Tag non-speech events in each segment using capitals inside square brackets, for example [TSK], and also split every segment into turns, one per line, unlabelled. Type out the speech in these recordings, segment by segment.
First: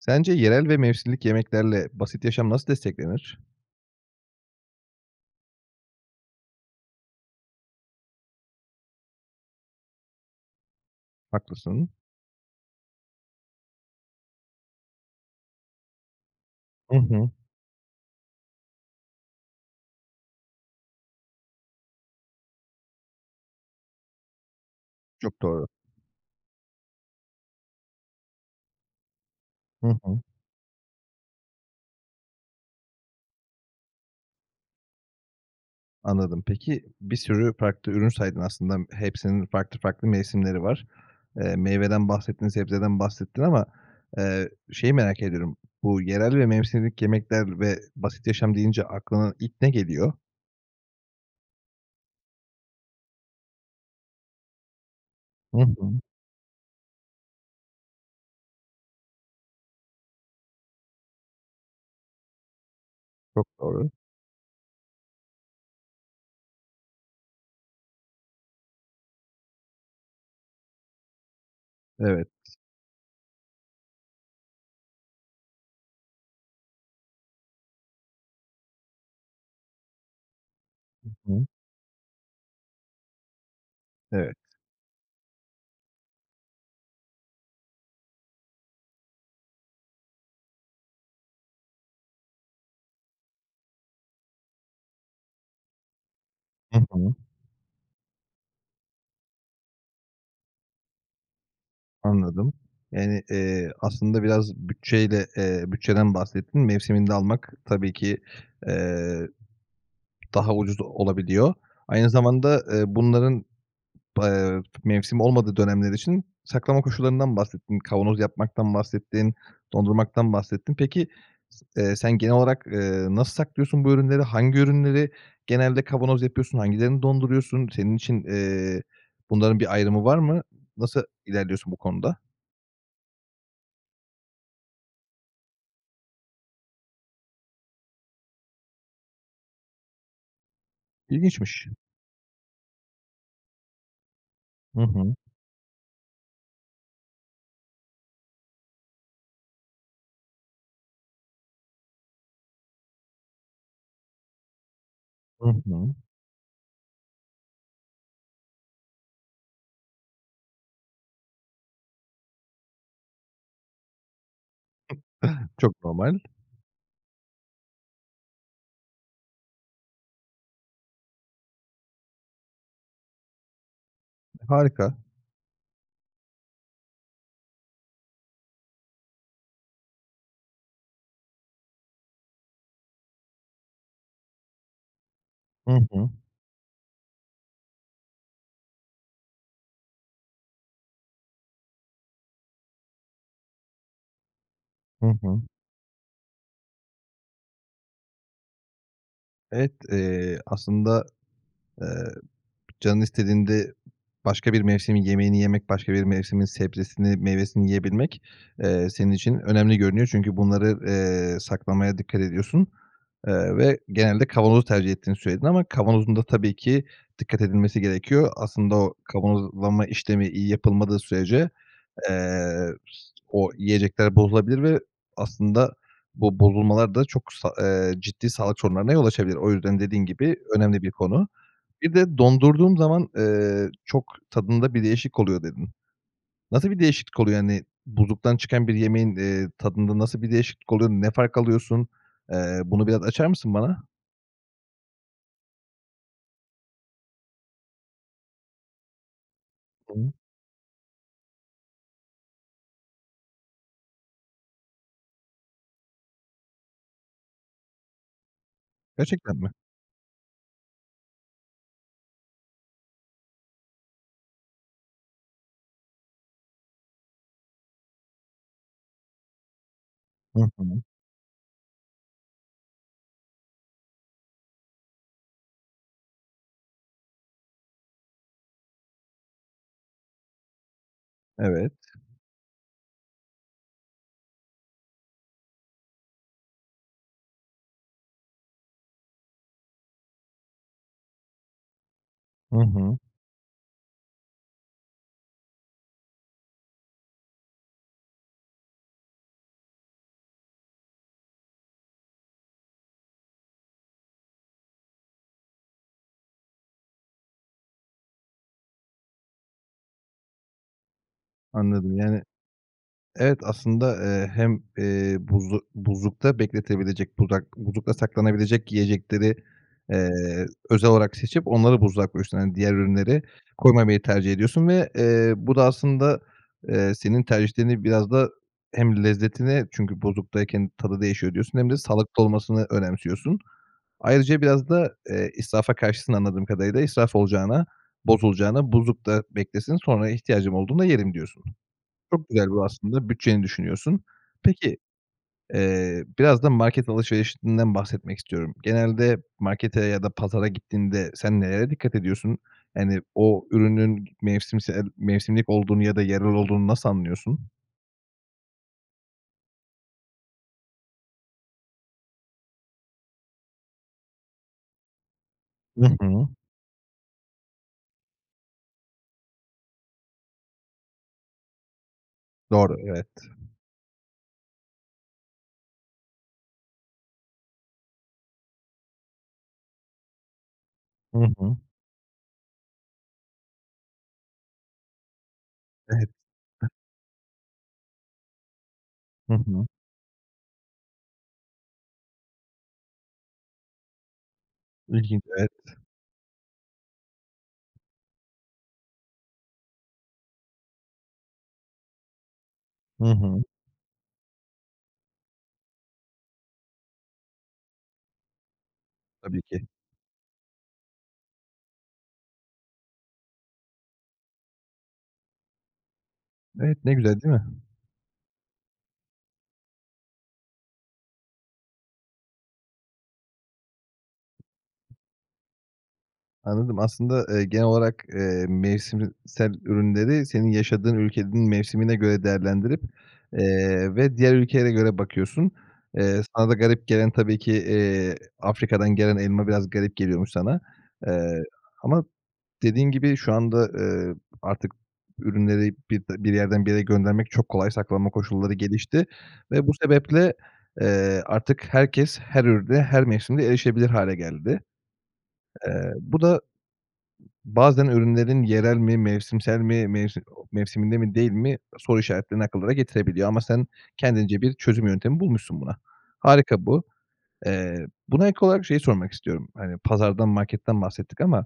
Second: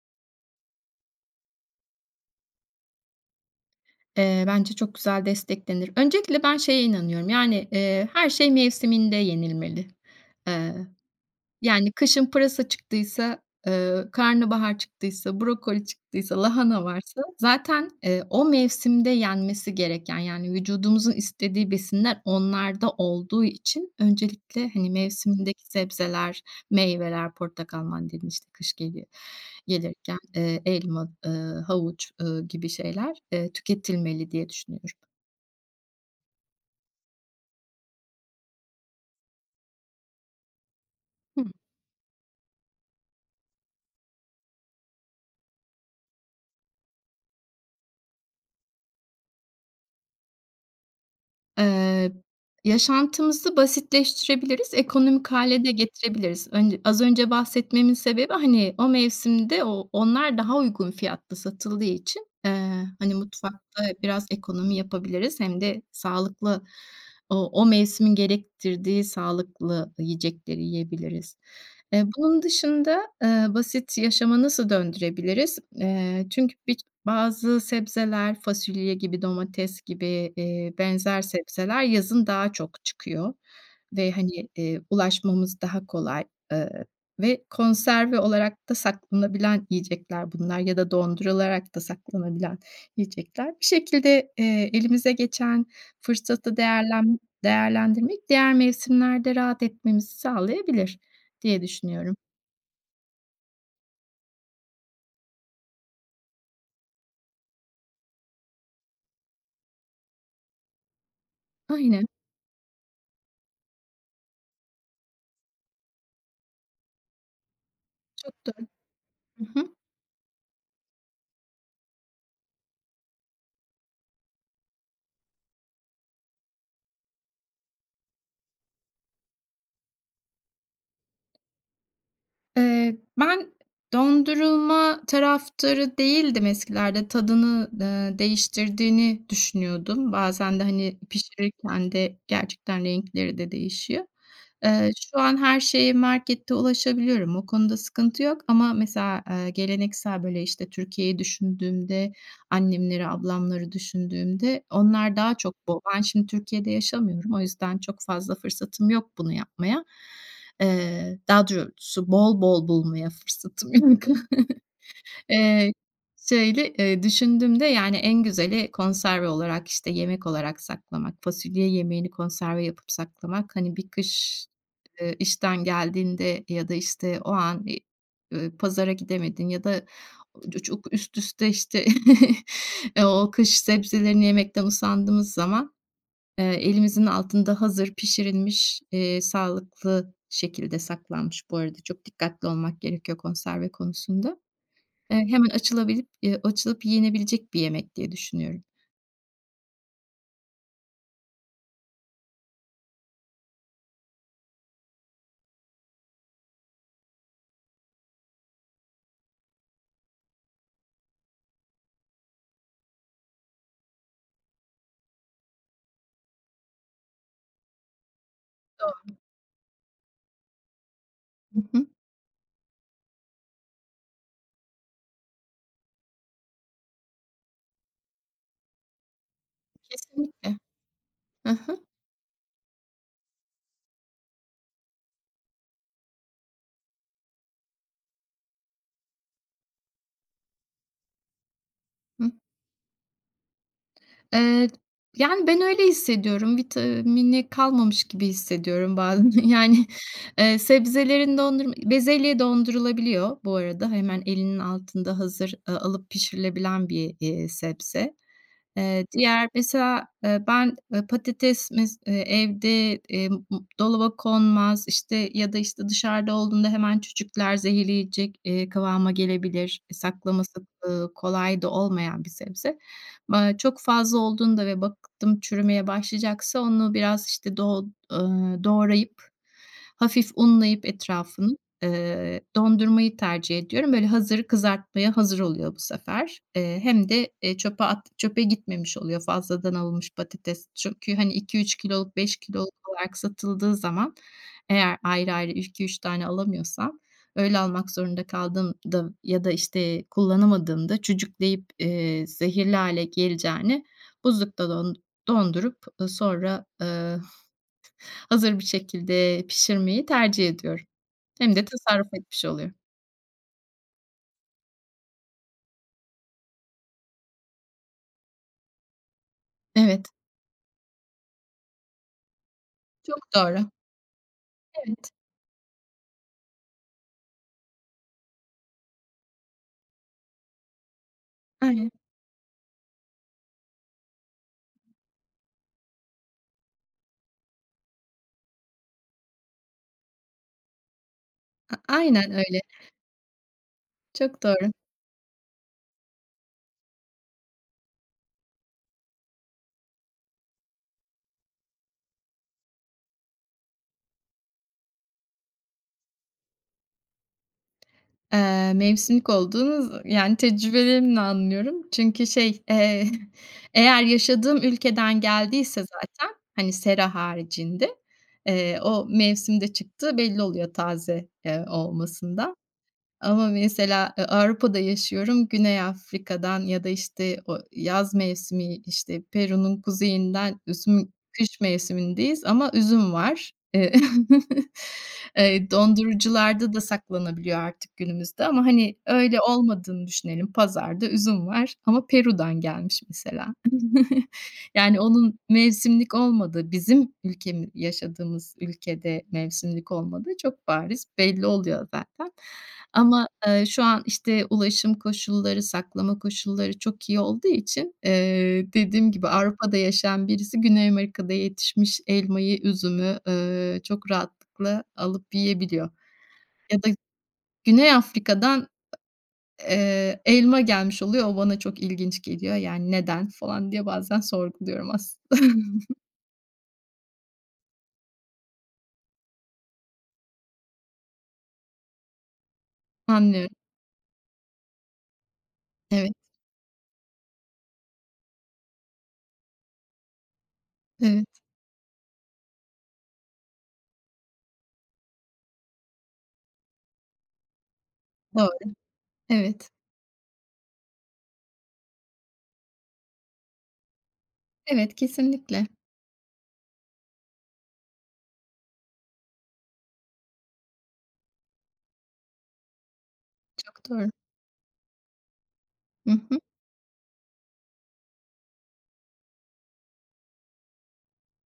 Sence yerel ve mevsimlik yemeklerle basit yaşam nasıl desteklenir?
Eee, bence çok güzel desteklenir. Öncelikle ben şeye inanıyorum, yani, eee, her şey mevsiminde yenilmeli. Eee,
Haklısın.
yani kışın pırasa çıktıysa, ııı, karnabahar çıktıysa, brokoli çıktıysa, lahana
Hı
varsa
hı.
zaten, eee, o mevsimde yenmesi gereken; yani, vücudumuzun istediği besinler onlarda olduğu için öncelikle hani
Çok
mevsimindeki
doğru.
sebzeler, meyveler, portakal, mandalina işte kış geliyor
Hı
gelirken,
hı.
eee, elma, ııı, havuç, ııı, gibi şeyler, eee, tüketilmeli diye düşünüyorum.
Anladım. Peki, bir sürü farklı ürün saydın aslında hepsinin farklı farklı mevsimleri var.
Hı.
Eee, meyveden bahsettin, sebzeden bahsettin ama, eee, şeyi merak ediyorum: Bu, yerel ve mevsimlik yemekler ve basit yaşam deyince aklına ilk ne geliyor?
Eee, yaşantımızı basitleştirebiliriz, ekonomik
Hı
hâle de
hı.
getirebiliriz. Önce az önce bahsetmemin sebebi, hani, o mevsimde o onlar daha uygun fiyatlı satıldığı için, eee, hani,
Çok
mutfakta
doğru.
biraz ekonomi yapabiliriz hem de sağlıklı o o mevsimin gerektirdiği sağlıklı yiyecekleri yiyebiliriz. Eee,
Evet.
bunun dışında, eee, basit yaşamı nasıl döndürebiliriz? Eee, çünkü bik bazı sebzeler fasulye gibi, domates gibi, eee,
Hı
benzer
hı.
sebzeler yazın daha çok çıkıyor ve,
Evet.
hani, eee, ulaşmamız daha kolay, eee, ve konserve olarak da saklanabilen yiyecekler bunlar ya da dondurularak da saklanabilen yiyecekler. Bir şekilde, eee, elimize geçen fırsatı
Hı hı.
değerlen değerlendirmek diğer mevsimlerde rahat etmemizi sağlayabilir diye düşünüyorum.
Anladım. Yani, eee, aslında biraz bütçeyle, eee, bütçeden bahsettin. Mevsiminde almak tabii ki, eee, daha ucuz olabiliyor.
Aynen.
Aynı zamanda, eee, bunların, eee, mevsimi olmadığı dönemler için saklama koşullarından bahsettin. Kavanoz
Çok doğru.
yapmaktan bahsettin,
Hı hı.
dondurmaktan bahsettin. Peki s eee, sen genel olarak, eee, nasıl saklıyorsun bu ürünleri? Hangi ürünleri genelde kavanoz yapıyorsun, hangilerini donduruyorsun? Senin için, eee, bunların bir ayrımı var mı? Nasıl ilerliyorsun bu konuda?
Eee, ben dondurulma taraftarı değildim eskilerde. Tadını, eee, değiştirdiğini düşünüyordum. Bazen de, hani,
İlginçmiş.
pişirirken de gerçekten renkleri de değişiyor.
Hı
Eee,
hı.
şu an her şeye markette ulaşabiliyorum. O konuda sıkıntı yok ama mesela, eee, geleneksel, böyle, işte, Türkiye'yi düşündüğümde, annemleri, ablamları düşündüğümde, onlar daha
Hı
çok bol
hı.
Ben şimdi Türkiye'de yaşamıyorum. O yüzden çok fazla fırsatım yok bunu yapmaya. Eee, daha doğrusu bol bol bulmaya fırsatım yok. [CHUCKLES] Eee,
Çok normal.
şöyle, eee, düşündüğümde, yani, en güzeli konserve olarak, işte, yemek olarak saklamak. Fasulye yemeğini konserve yapıp saklamak, hani bir kış,
Harika.
eee, işten geldiğinde ya da, işte, o an i ııı, pazara gidemedin ya da ucu çok üst üste, işte, [CHUCKLES] eee, o kış sebzelerini yemekten usandığımız zaman,
Hı hı.
eee, elimizin altında hazır pişirilmiş, eee, sağlıklı şekilde saklanmış, bu arada çok dikkatli olmak gerekiyor konserve konusunda,
Hı
eee,
hı.
hemen açılabilip yı açılıp yenebilecek bir yemek diye düşünüyorum.
Evet, eee, aslında, eee, canın istediğinde başka bir mevsimin yemeğini yemek, başka bir mevsimin sebzesini, meyvesini yiyebilmek, eee, senin için önemli görünüyor. Çünkü bunları, eee, saklamaya dikkat ediyorsun. Eee, ve genelde kavanozu tercih ettiğini söyledin ama kavanozun da tabii ki dikkat edilmesi gerekiyor. Aslında o
Doğru.
kavanozlama işlemi iyi yapılmadığı sürece,
Hı hı.
eee, o yiyecekler bozulabilir ve aslında bu bozulmalar da çok sa eee, ciddi sağlık sorunlarına yol açabilir. O yüzden dediğin gibi
Kesinlikle.
önemli bir konu.
Hı hı.
Bir de dondurduğum zaman, eee, "Çok tadında bir değişik oluyor." dedin. Nasıl bir değişiklik oluyor? Hani, buzluktan çıkan bir yemeğin, eee, tadında nasıl bir değişiklik oluyor, ne fark alıyorsun?
Hıı.
Eee, bunu biraz açar mısın bana?
Eee, yani, ben öyle hissediyorum. Vitamini kalmamış gibi hissediyorum bazen, yani,
[UNINTELLIGIBLE]
eee, sebzelerin dondurma bezelye dondurulabiliyor. Bu arada hemen elinin altında hazır, ııı, alıp pişirilebilen bir y eee, sebze. Eee,
Gerçekten mi?
diğer mesela, eee, ben, ııı, patates mes eee, evde, emm, m dolaba konmaz, işte, ya da, işte, dışarıda olduğunda hemen cücükler zehirleyecek, eee, kıvama gelebilir. E,
Hı
saklaması,
hı.
ııı, kolay da olmayan bir sebze. M aaa, çok fazla olduğunda ve baktım çürümeye başlayacaksa onu biraz, işte, doğ ııı, doğrayıp, hafif unlayıp etrafını,
Evet.
eee, dondurmayı tercih ediyorum. Böyle, hazır kızartmaya hazır oluyor bu sefer. Eee, hem de, eee, çöpe at çöpe gitmemiş oluyor fazladan alınmış patates. Çünkü hani 2-3 kiloluk, 5
Hı
kiloluk
hı.
olarak satıldığı zaman eğer ayrı ayrı 2-3 tane alamıyorsam öyle almak zorunda kaldığımda ya da, işte, kullanamadığımda cücükleyip, eee, zehirli hâle geleceğine buzlukta don dondurup, ııı, sonra, ııı, hazır bir şekilde pişirmeyi tercih ediyorum. Hem de
Anladım,
tasarruf
yani
etmiş oluyorum.
Evet aslında, eee, hem, eee, buzlu buzlukta bekletebilecek dudak buzlukta saklanabilecek yiyecekleri,
Evet.
eee, özel olarak seçip onları buzluğa koyuyorsun. Hani, diğer
Çok
ürünleri
doğru.
koymamayı tercih ediyorsun ve,
Evet.
eee, bu da aslında, eee, senin tercihlerini biraz da hem lezzetine çünkü, "Buzluktayken tadı değişiyor." diyorsun hem de
Aynen.
sağlıklı olmasını önemsiyorsun. Ayrıca biraz da, eee, israfa karşısın anladığım kadarıyla. "İsraf olacağına, bozulacağına buzlukta beklesin, sonra ihtiyacım olduğunda yerim." diyorsun.
A
Çok
aynen
güzel
öyle.
bu aslında bütçeni düşünüyorsun.
Çok doğru.
Peki, eee, biraz da market alışverişinden bahsetmek istiyorum. Genelde markete ya da pazara gittiğinde sen nelere dikkat ediyorsun? Hani, o ürünün mevsimsel, mevsimlik olduğunu ya da yerel olduğunu nasıl anlıyorsun?
Eee, mevsimlik olduğu zı yani, tecrübelerimle anlıyorum çünkü şey, eee, eğer yaşadığım ülkeden geldiyse
Hı hı.
zaten, hani, sera haricinde, eee, o mevsimde çıktığı belli oluyor taze, eee, olmasında.
Doğru, evet.
Ama mesela, eee, Avrupa'da yaşıyorum, Güney Afrika'dan ya da, işte, o yaz mevsimi, işte, Peru'nun kuzeyinden üzüm
Hı hı.
kış mevsimindeyiz ama üzüm var, eee [CHUCKLES] Eee,
Evet.
dondurucularda da saklanabiliyor artık günümüzde ama, hani,
Hı
öyle
hı.
olmadığını düşünelim. Pazarda üzüm var ama Peru'dan gelmiş mesela. [CHUCKLES] Yani,
[UNINTELLIGIBLE]
onun
Evet.
mevsimlik olmadığı, bizim ülkemi yaşadığımız ülkede mevsimlik olmadığı çok bariz belli oluyor zaten.
Hı
Ama,
hı.
eee, şu an, işte, ulaşım koşulları, saklama koşulları çok iyi olduğu için, eee, dediğim gibi
Tabii ki.
Avrupa'da yaşayan birisi Güney Amerika'da yetişmiş elmayı, üzümü, ööö, çok rahatlıkla alıp yiyebiliyor.
Evet,
Ya da
ne güzel değil mi?
Güney Afrika'dan eee, elma gelmiş oluyor, o bana çok ilginç geliyor, yani, "Neden?" falan diye bazen sorguluyorum aslında. [CHUCKLES]
Anladım. Aslında, eee, genel olarak, eee, mevsim iii, sel ürünleri senin yaşadığın ülkenin mevsimine göre değerlendirip,
Anlıyorum.
eee, ve diğer ülkelere göre bakıyorsun.
Evet.
Eee, sana da garip gelen tabii ki, eee, Afrika'dan gelen elma biraz garip geliyormuş sana.
Evet.
Eee, ama dediğin gibi şu anda, eee, artık ürünleri bip bir yerden bir yere göndermek çok kolay. Saklama koşulları
Doğru.
gelişti ve
Evet.
bu sebeple, eee, artık herkes her ürüne her mevsimde erişebilir hâle geldi.
Evet, kesinlikle.
Eee, bu da, ııı, bazen ürünlerin yerel mi mevsimsel mi, mevsim o mevsiminde mi değil mi soru işaretlerini akıllara getirebiliyor. Ama sen
Çok doğru.
kendince bir çözüm yöntemi bulmuşsun buna.
Hı hı.
Harika bu. Eee, buna ek olarak şeyi sormak istiyorum. Hani pazardan marketten bahsettik ama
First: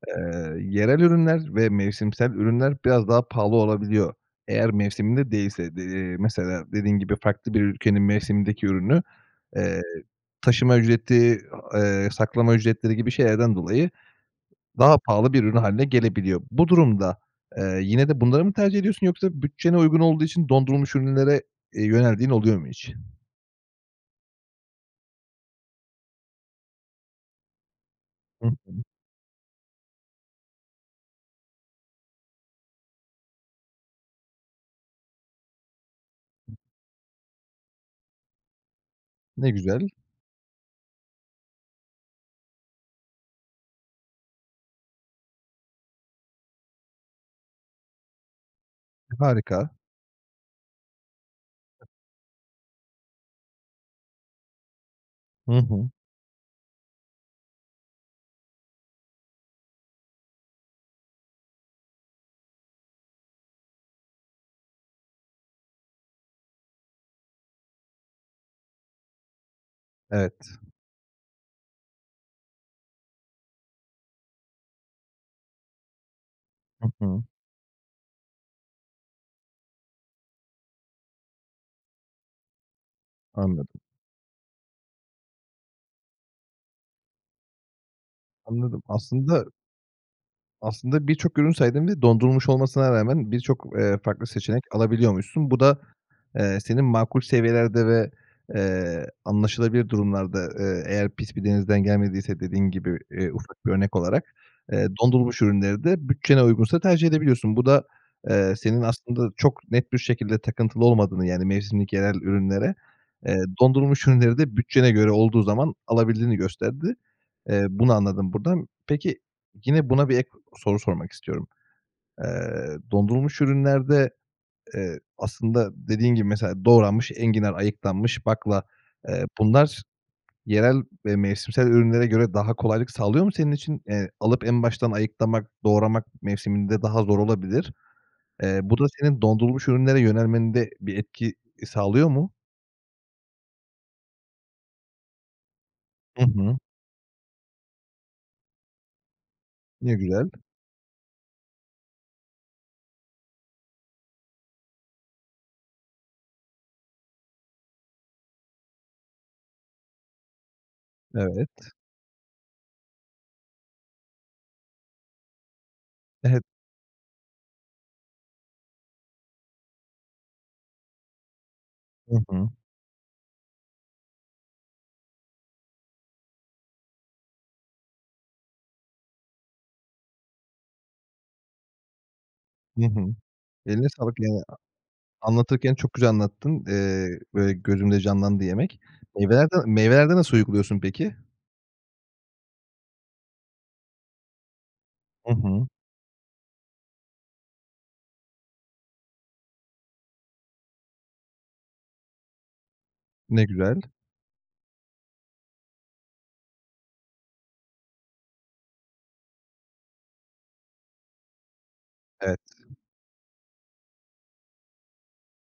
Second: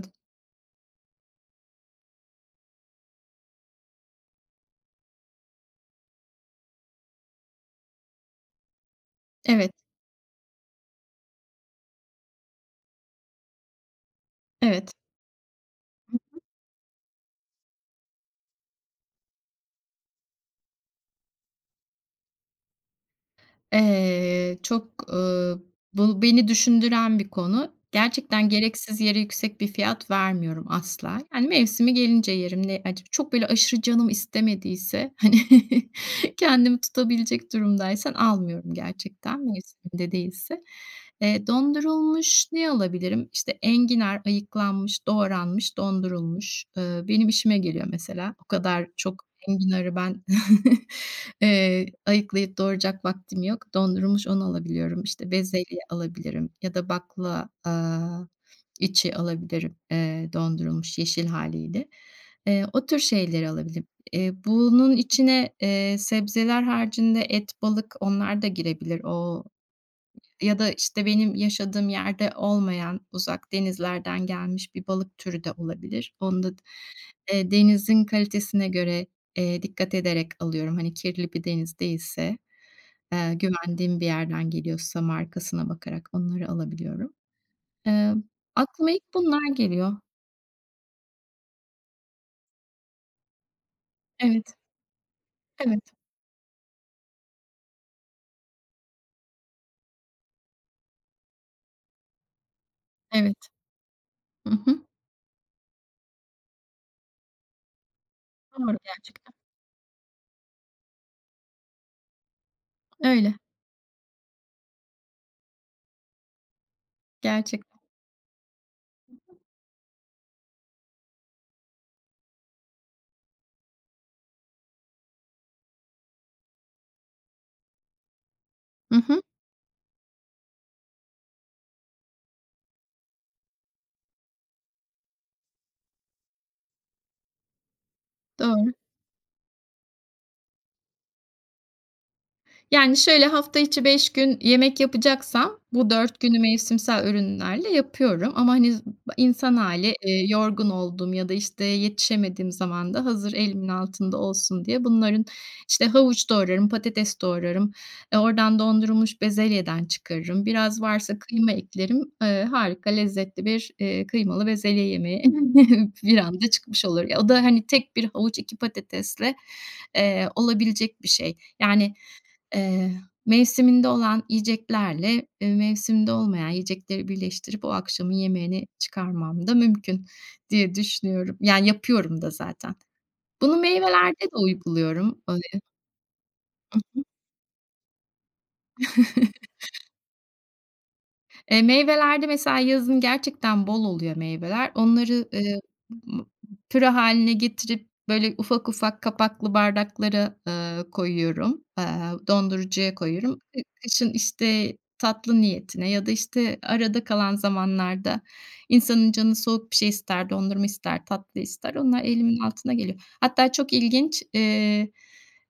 [TSK] eee, yerel ürünler ve mevsimsel ürünler biraz daha pahalı olabiliyor. Eğer mevsiminde değilse. De eee, mesela dediğin gibi farklı bir ülkenin mevsimindeki ürünü,
Evet.
eee, taşıma ücreti, a eee saklama ücretleri gibi şeylerden dolayı
Evet.
daha pahalı bir ürün hâline
Hı hı.
gelebiliyor. Bu durumda, eee, yine de bunları mı tercih ediyorsun yoksa bütçene uygun olduğu için dondurulmuş ürünlere, eee, yöneldiğin oluyor mu hiç? [EXHALES]
Eee, çok, uuu, bu beni düşündüren bir konu.
Hı
Gerçekten
hı.
gereksiz yere yüksek bir fiyat vermiyorum asla. Hani, mevsimi gelince yerim, ne ac çok böyle aşırı canım istemediyse, hani, [CHUCKLES] kendimi tutabilecek durumdaysan almıyorum gerçekten,
Ne güzel.
mevsiminde değilse. Eee, dondurulmuş ne alabilirim? İşte enginar ayıklanmış, doğranmış dondurulmuş ııı benim işime geliyor mesela. O kadar çok
Harika.
enginarı ben [CHUCKLES] eee, ayıklayıp doğrayacak vaktim yok. Dondurulmuş onu alabiliyorum. İşte,
Hı
bezelye
hı.
alabilirim ya da bakla, aaa, içi alabilirim, eee, dondurulmuş yeşil hâliyle. Eee, o tür şeyleri alabilirim. Eee, bunun içine, eee, sebzeler haricinde et, balık onlar da girebilir. Ooo,
Evet.
ya da, işte, benim yaşadığım yerde olmayan uzak denizlerden gelmiş bir balık türü de olabilir. Onu da d
Hı hı.
eee, denizin kalitesine göre, eee, dikkat ederek alıyorum. Hani kirli bir deniz değilse, eee,
Anladım.
güvendiğim bir yerden geliyorsa markasına bakarak onları alabiliyorum. Emm,
Anladım.
aklıma ilk
Aslında
bunlar geliyor.
aslında birçok ürün saydın ve dondurulmuş olmasına rağmen birçok, eee, farklı
Evet.
seçenek alabiliyormuşsun. Bu da,
Evet.
eee, senin makul seviyelerde ve, eee, anlaşılabilir durumlarda, eee, eğer pis bir denizden gelmediyse dediğin gibi, eee,
Evet.
ufak bir örnek olarak,
I hı.
eee, dondurulmuş ürünleri de bütçene uygunsa tercih edebiliyorsun. Bu da, eee,
Doğru
senin aslında
gerçekten.
çok net bir şekilde takıntılı olmadığını, yani, mevsimlik yerel ürünlere,
Öyle.
eee, dondurulmuş ürünleri de bütçene göre olduğu zaman alabildiğini gösterdi. Eee,
Gerçekten.
bunu anladım buradan. Peki, yine, buna bir ek soru sormak istiyorum. Eee, dondurulmuş ürünlerde, eee, aslında dediğin gibi, mesela doğranmış enginar ayıklanmış bakla,
I hı.
eee, bunlar yerel ve mevsimsel ürünlere göre daha kolaylık sağlıyor mu senin için? Eee, alıp en baştan ayıklamak, doğramak mevsiminde daha zor olabilir. Eee,
Doğru.
bu da senin dondurulmuş ürünlere yönelmende bir etki e sağlıyor mu?
Yani, şöyle hafta içi 5 gün yemek yapacaksam bu 4
I
günü
hı.
mevsimsel ürünlerle yapıyorum. Ama hani z ba insan hâli,
Ne
eee,
güzel.
yorgun olduğum ya da, işte, yetişemediğim zaman da hazır elimin altında olsun diye bunların işte havuç doğrarım patates doğrarım. E, oradan dondurulmuş bezelyeden çıkarırım. Biraz varsa
Evet.
kıyma eklerim, eee, harika, lezzetli bir, eee, kıymalı bezelye yemeği [CHUCKLES] bir
Evet.
anda çıkmış olur. Ya, o da, hani, tek 1 havuç 2 patatesle, eee, olabilecek bir şey. Yani,
I hı.
eee, mevsiminde olan yiyeceklerle, e, mevsiminde olmayan yiyecekleri birleştirip o akşamın yemeğini çıkarmam da mümkün diye düşünüyorum. Yani, yapıyorum da zaten.
Hı hı.
Bunu
Eline sağlık
meyvelerde
ya
de uyguluyorum. [UNINTELLIGIBLE]
anlatırken çok güzel anlattın,
I hı.
eee, böyle gözümde canlandı yemek. Meyvelerde
[CHUCKLES]
meyvelerde nasıl uyguluyorsun peki?
E, meyvelerde mesela yazın gerçekten bol oluyor meyveler. Onları,
I
eee,
hı.
ımm, püre hâline getirip böyle ufak ufak kapaklı bardaklara, eee, koyuyorum. Aaa, dondurucuya koyuyorum.
Ne
E,
güzel.
kışın, işte, tatlı niyetine ya da, işte, arada kalan zamanlarda insanın canı soğuk bir şey ister, dondurma ister, tatlı ister onlar
Evet.
elimin altına geliyor. Hatta çok ilginç, eee,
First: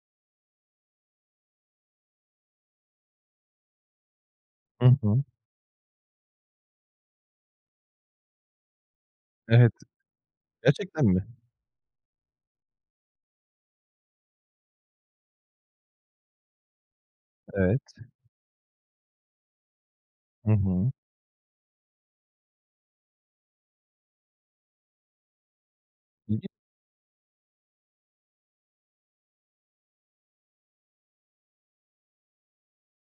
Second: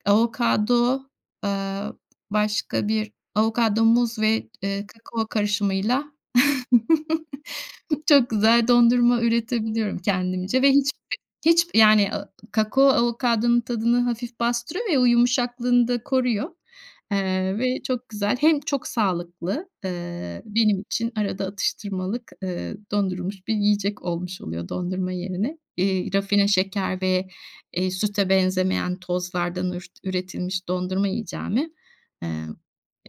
avokado, aaa, başka bir avokado muz ve, eee,
Hı hı.
kakao karışımıyla [CHUCKLES] çok güzel dondurma
Evet.
üretebiliyorum kendimce ve hiç
Gerçekten
[UNINTELLIGIBLE]
mi?
hiç yani a ı kakao avokadonun tadını hafif bastırıyor ya, o yumuşaklığını da koruyor. Eee,
Evet.
ve çok güzel hem çok sağlıklı, eee,
Hı
benim
hı.
için arada atıştırmalık, eee, dondurulmuş bir yiyecek olmuş oluyor dondurma yerine. Eee, rafine
[UNINTELLIGIBLE]
şeker ve, eee, süte benzemeyen tozlardan ürt üretilmiş dondurma yiyeceğime, emm,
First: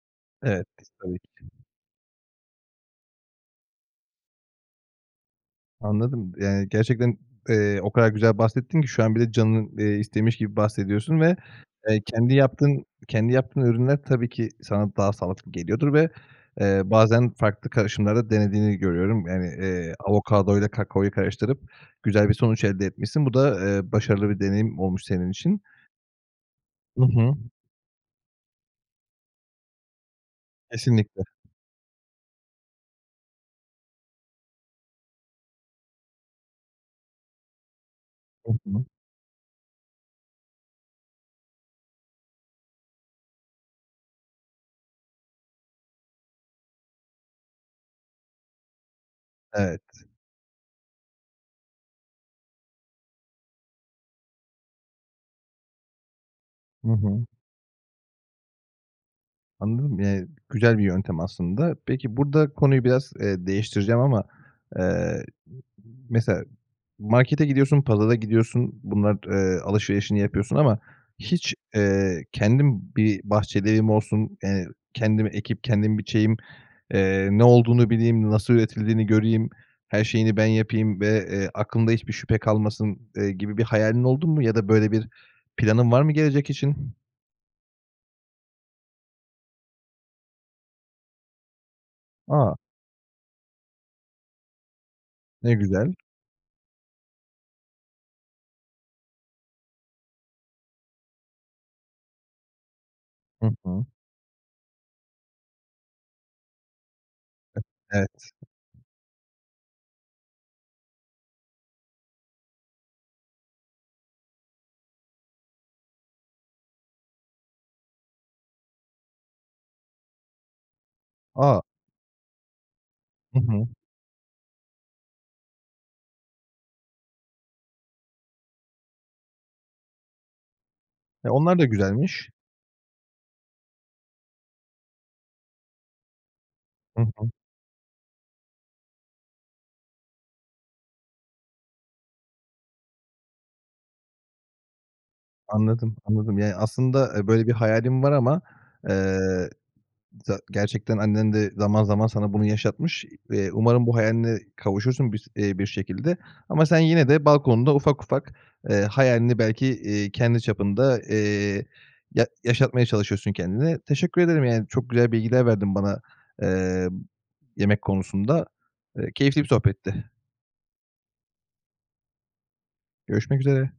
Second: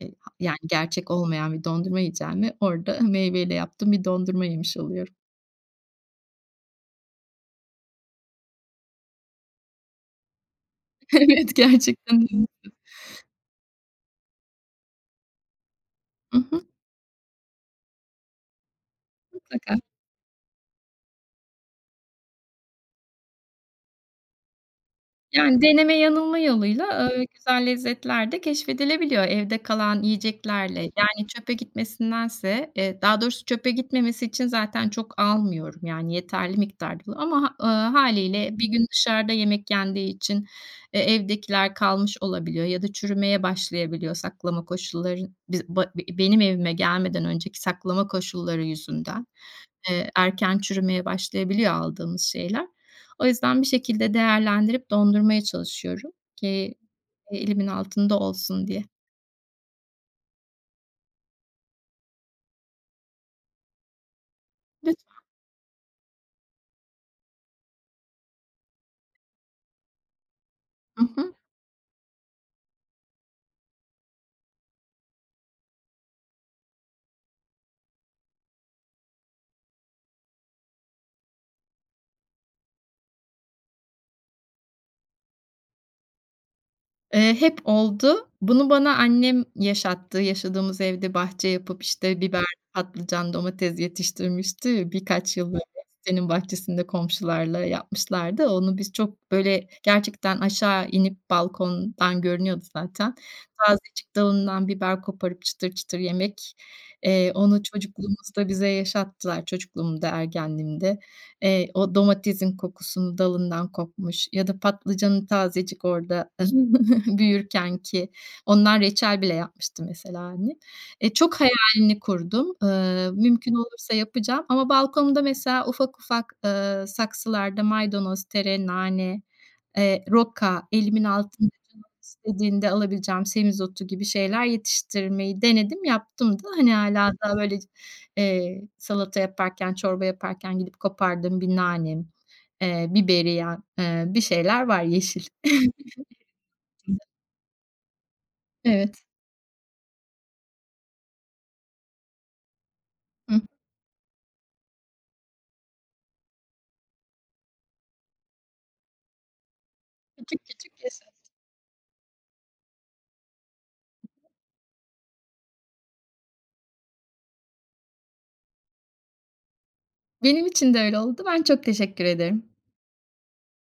e ha yani,
Evet, pis
gerçek
tabii ki.
olmayan bir dondurma yiyeceğime orada meyveyle yaptığım bir dondurma yemiş oluyorum.
Anladım, yani, gerçekten, eee, o kadar güzel bahsettin ki şu an bile canın, eee, istemiş gibi bahsediyorsun ve,
Evet,
eee,
gerçekten
kendi
[UNINTELLIGIBLE]
yaptığın, kendi yaptığın ürünler tabii ki sana daha sağlıklı geliyordur ve,
I hı.
eee, bazen farklı karışımlar da denediğini görüyorum, yani,
Mutlaka.
eee, avokadoyla kakaoyu karıştırıp güzel bir sonuç elde etmişsin. Bu da, eee, başarılı bir deneyim olmuş senin için.
Yani deneme-yanılma yoluyla,
Hı
aaa,
hı.
güzel lezzetler de keşfedilebiliyor evde kalan yiyeceklerle.
Kesinlikle.
Yani, çöpe gitmesindense, e daha doğrusu çöpe gitmemesi için zaten çok almıyorum, yani, yeterli miktarda ı ama ııı, hâliyle
Hı
1
hı.
gün dışarıda yemek yendiği için, eee, evdekiler kalmış olabiliyor ya da çürümeye başlayabiliyor. Saklama koşulları n biz ba b benim evime gelmeden önceki saklama koşulları yüzünden,
Evet.
eee, erken çürümeye başlayabiliyor aldığımız şeyler. O yüzden bir şekilde değerlendirip dondurmaya çalışıyorum ki
Hı hı.
elimin altında olsun diye.
Anladım, eee, güzel bir yöntem aslında. Peki burada konuyu biraz, eee, değiştireceğim ama.
Lütfen.
Eee, mesela markete gidiyorsun, pazara gidiyorsun, bunlar t eee, alışverişini yapıyorsun ama
Hı hı.
hiç, eee, kendim bir bahçeli evim olsun, eee, kendim ekip kendim biçeyim, eee, ne olduğunu bileyim nasıl üretildiğini göreyim her şeyini ben yapayım ve, eee, aklımda hiçbir şüphe kalmasın, eee, gibi bir hayalin oldun mu ya da böyle bir planın var mı gelecek için?
Eee, hep oldu. Bunu bana annem yaşattı, yaşadığımız evde bahçe yapıp, işte, biber
A!
patlıcan, domates yetiştirmişti ve birkaç yıl
Ne
böyle
güzel.
sitenin bahçesinde komşularla yapmışlardı. Onu biz çok böyle gerçekten aşağı inip balkondan görünüyordu zaten.
Hı hı.
Tazecik dalından biber koparıp çıtır çıtır yemek, eee, onu
Evet.
çocukluğumuzda bize yaşattılar. Çocukluğumda, ergenliğimde. Eee, o domatesin kokusunu dalından kopmuş ya da patlıcanın tazecik orada [CHUCKLES] büyürkenki, ondan reçel bile yapmıştı mesela annem. Eee, çok
A!
hayalini kurdum, ııı,
Hı
mümkün
hı.
olursa yapacağım ama balkonda mesela ufak ufak, ııı, saksılarda maydanoz, tere, nane, eee, roka elimin
E,
altın
onlar da
canım
güzelmiş.
istediğinde alabileceğim semizotu gibi şeyler yetiştirmeyi denedim yaptım da. Hani,
Hı
hâlâ
hı.
hatta böyle c eee, salata yaparken çorba yaparken gidip kopardığım bir nanem, eee, biberiyem, eee, bir şeyler var yeşil.
Anladım, anladım. Yani
[CHUCKLES]
aslında, eee, böyle bir hayalin var ama,
Evet.
eee, za gerçekten annen de zaman zaman sana bunu yaşatmış.
Hıh.
Eee, umarım bu hayaline kavuşursun bir s eee, bir şekilde. Ama sen, yine, de balkonunda ufak ufak, eee, hayalini belki, eee, kendi
Küçük küçük
çapında,
[UNINTELLIGIBLE]
eee, ya yaşatmaya çalışıyorsun kendine. Teşekkür ederim, yani, çok güzel bilgiler verdin bana, eee, yemek konusunda. Eee, keyifli bir sohbetti.
Benim için de öyle oldu. Ben çok teşekkür ederim.
Görüşmek üzere.